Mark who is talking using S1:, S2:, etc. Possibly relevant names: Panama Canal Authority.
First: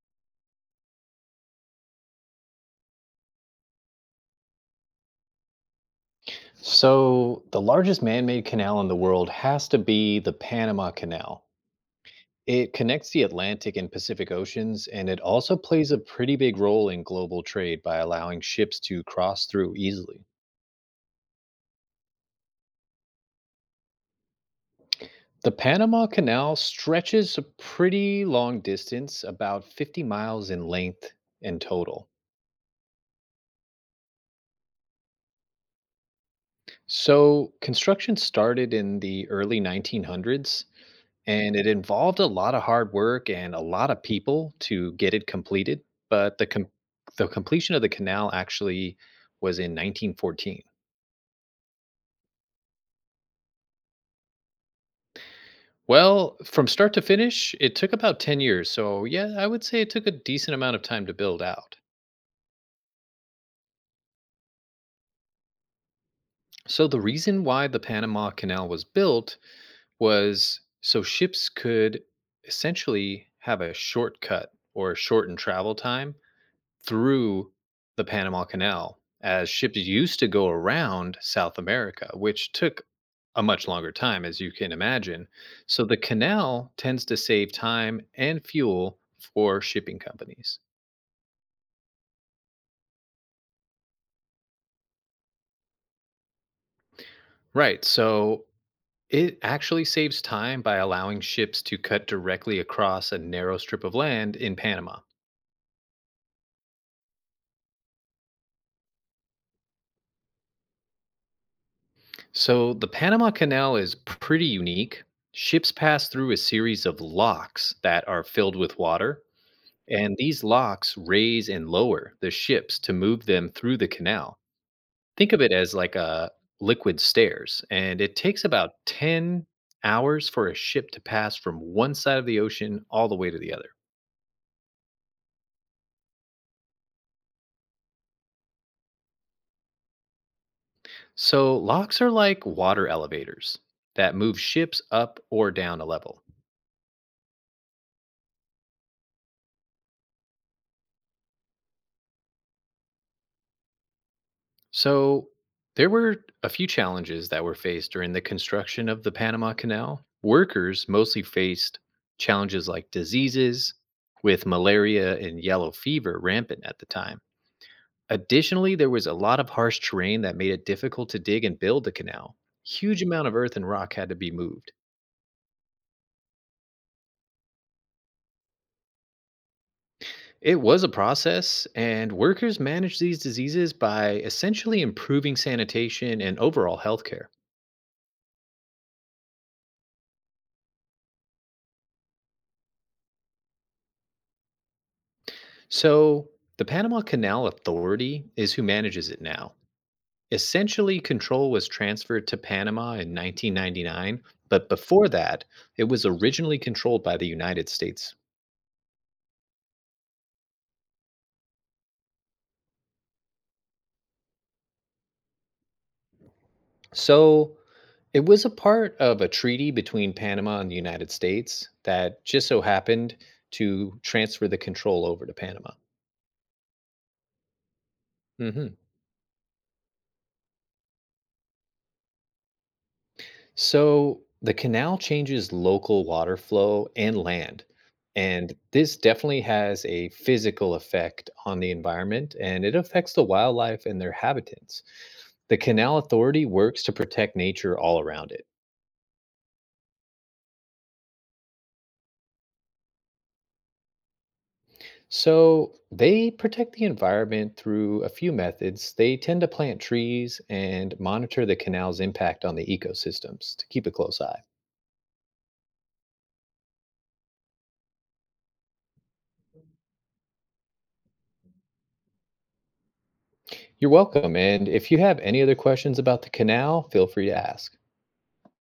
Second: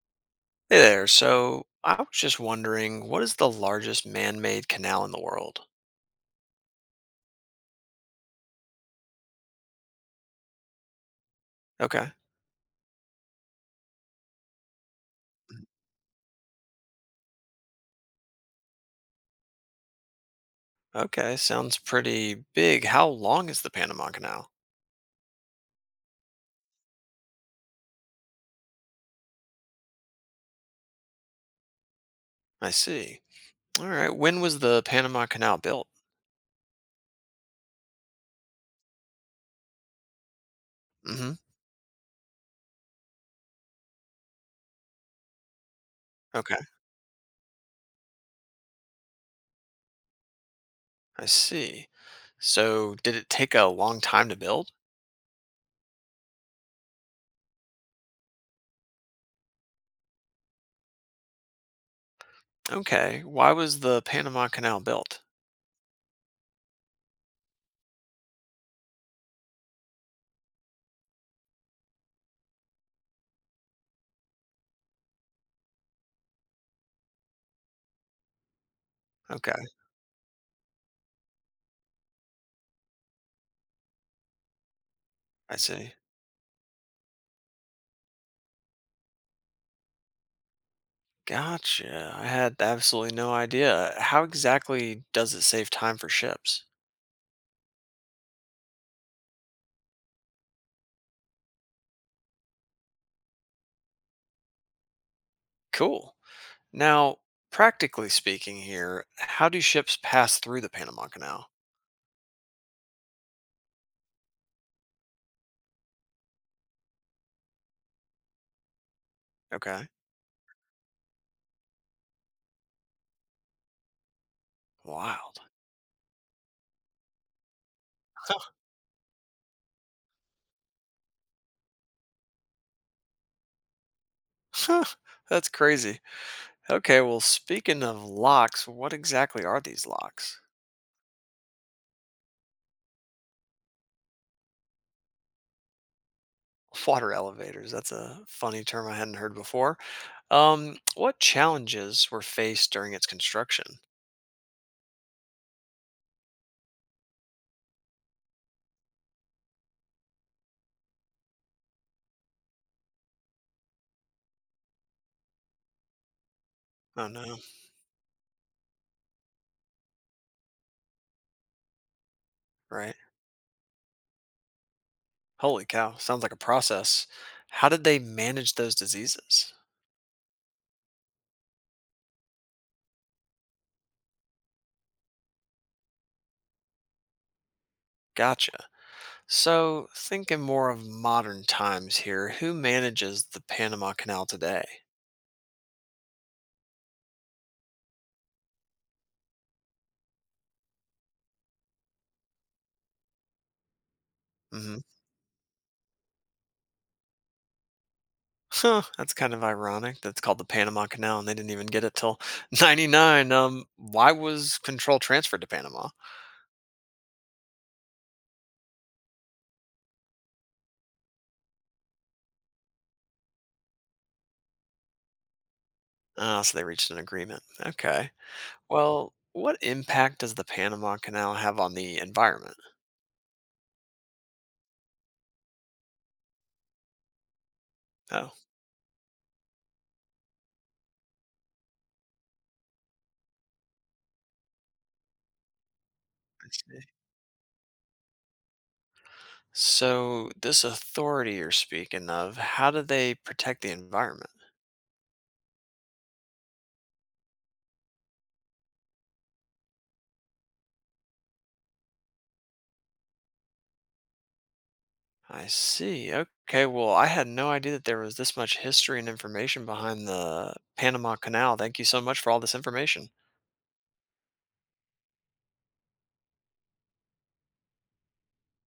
S1: Hey there. So I was just wondering, what is the largest man-made canal in the world?
S2: So, the largest man made canal in the world has to be the Panama Canal.
S1: Okay.
S2: It connects the Atlantic and Pacific Oceans, and it also plays a pretty big role in global trade by allowing ships to cross through easily.
S1: Okay. Sounds pretty big. How long is the Panama Canal?
S2: The Panama Canal stretches a pretty long distance, about 50 miles in length in total.
S1: I see. All right. When was the Panama Canal built?
S2: So, construction started in the early 1900s,
S1: Mm-hmm.
S2: and it involved a lot of hard work and a lot of people to get it completed. But the
S1: Okay.
S2: com- the completion of the canal actually was in 1914.
S1: I see. So did it take a long time to build?
S2: Well, from start to finish, it took about 10 years. So, yeah, I would say it took a decent amount of time to build out.
S1: Okay. Why was the Panama Canal built?
S2: So, the reason why the Panama Canal was built was so ships could essentially have a shortcut or a shortened travel time through the Panama Canal, as
S1: Okay.
S2: ships used to go around South America, which took a much longer time, as you can imagine.
S1: I
S2: So
S1: see.
S2: the canal tends to save time and fuel for shipping companies.
S1: Gotcha. I had absolutely no idea. How exactly does it save time for ships?
S2: Right. So it actually saves time by allowing ships to cut directly across a narrow strip of land in Panama.
S1: Cool. Now, practically speaking here, how do ships pass through the Panama Canal?
S2: So the Panama Canal is pretty unique. Ships pass through a series of locks that are filled with water.
S1: Okay.
S2: And these locks raise and lower the ships to move them through the canal. Think
S1: Wild.
S2: of it as like a liquid stairs, and it takes about 10 hours for a ship to pass from one side of the ocean all the way to the other.
S1: Huh, that's crazy. Okay, well, speaking of locks, what exactly are these locks?
S2: So, locks are like water elevators that move ships up or down a level.
S1: Water elevators. That's a funny term I hadn't heard before. What challenges were faced during its construction?
S2: So, there were a few challenges that were faced during the construction of the Panama Canal. Workers mostly faced challenges like diseases, with malaria and yellow fever rampant at the
S1: Oh
S2: time.
S1: no,
S2: Additionally, there was a lot of harsh terrain that made it difficult to dig and build the canal.
S1: right.
S2: Huge amount of earth and rock had to be moved.
S1: Holy cow, sounds like a process. How did they manage those diseases?
S2: It was a process, and workers managed these diseases by essentially improving sanitation and overall healthcare.
S1: Gotcha. So, thinking more of modern times here, who manages the Panama Canal today?
S2: So, the Panama Canal Authority is who manages it now. Essentially, control was transferred to Panama in 1999, but
S1: Hmm.
S2: before that, it was originally controlled by the United States.
S1: Huh, that's kind of ironic. That's called the Panama Canal, and they didn't even get it till 99. Why was control transferred to Panama?
S2: So, it was a part of a treaty between Panama and the United States that just so happened to transfer the control over to Panama.
S1: Ah, so they reached an agreement. Okay.
S2: Mhm.
S1: Well, what impact does the Panama Canal have on the environment?
S2: So the canal changes local water flow and land.
S1: Oh,
S2: And this definitely has a physical effect on the environment, and it affects the wildlife and their habitats. The Canal Authority
S1: I see.
S2: works to protect nature all around it.
S1: So, this authority you're speaking of, how do they protect the environment?
S2: So they protect the environment through a few methods. They tend to plant trees and monitor the canal's impact on the ecosystems to keep a close eye.
S1: I see. Okay. Well, I had no idea that there was this much history and information behind the Panama Canal. Thank you so much for all this information.
S2: You're welcome. And if you have any other questions about the canal, feel free to ask.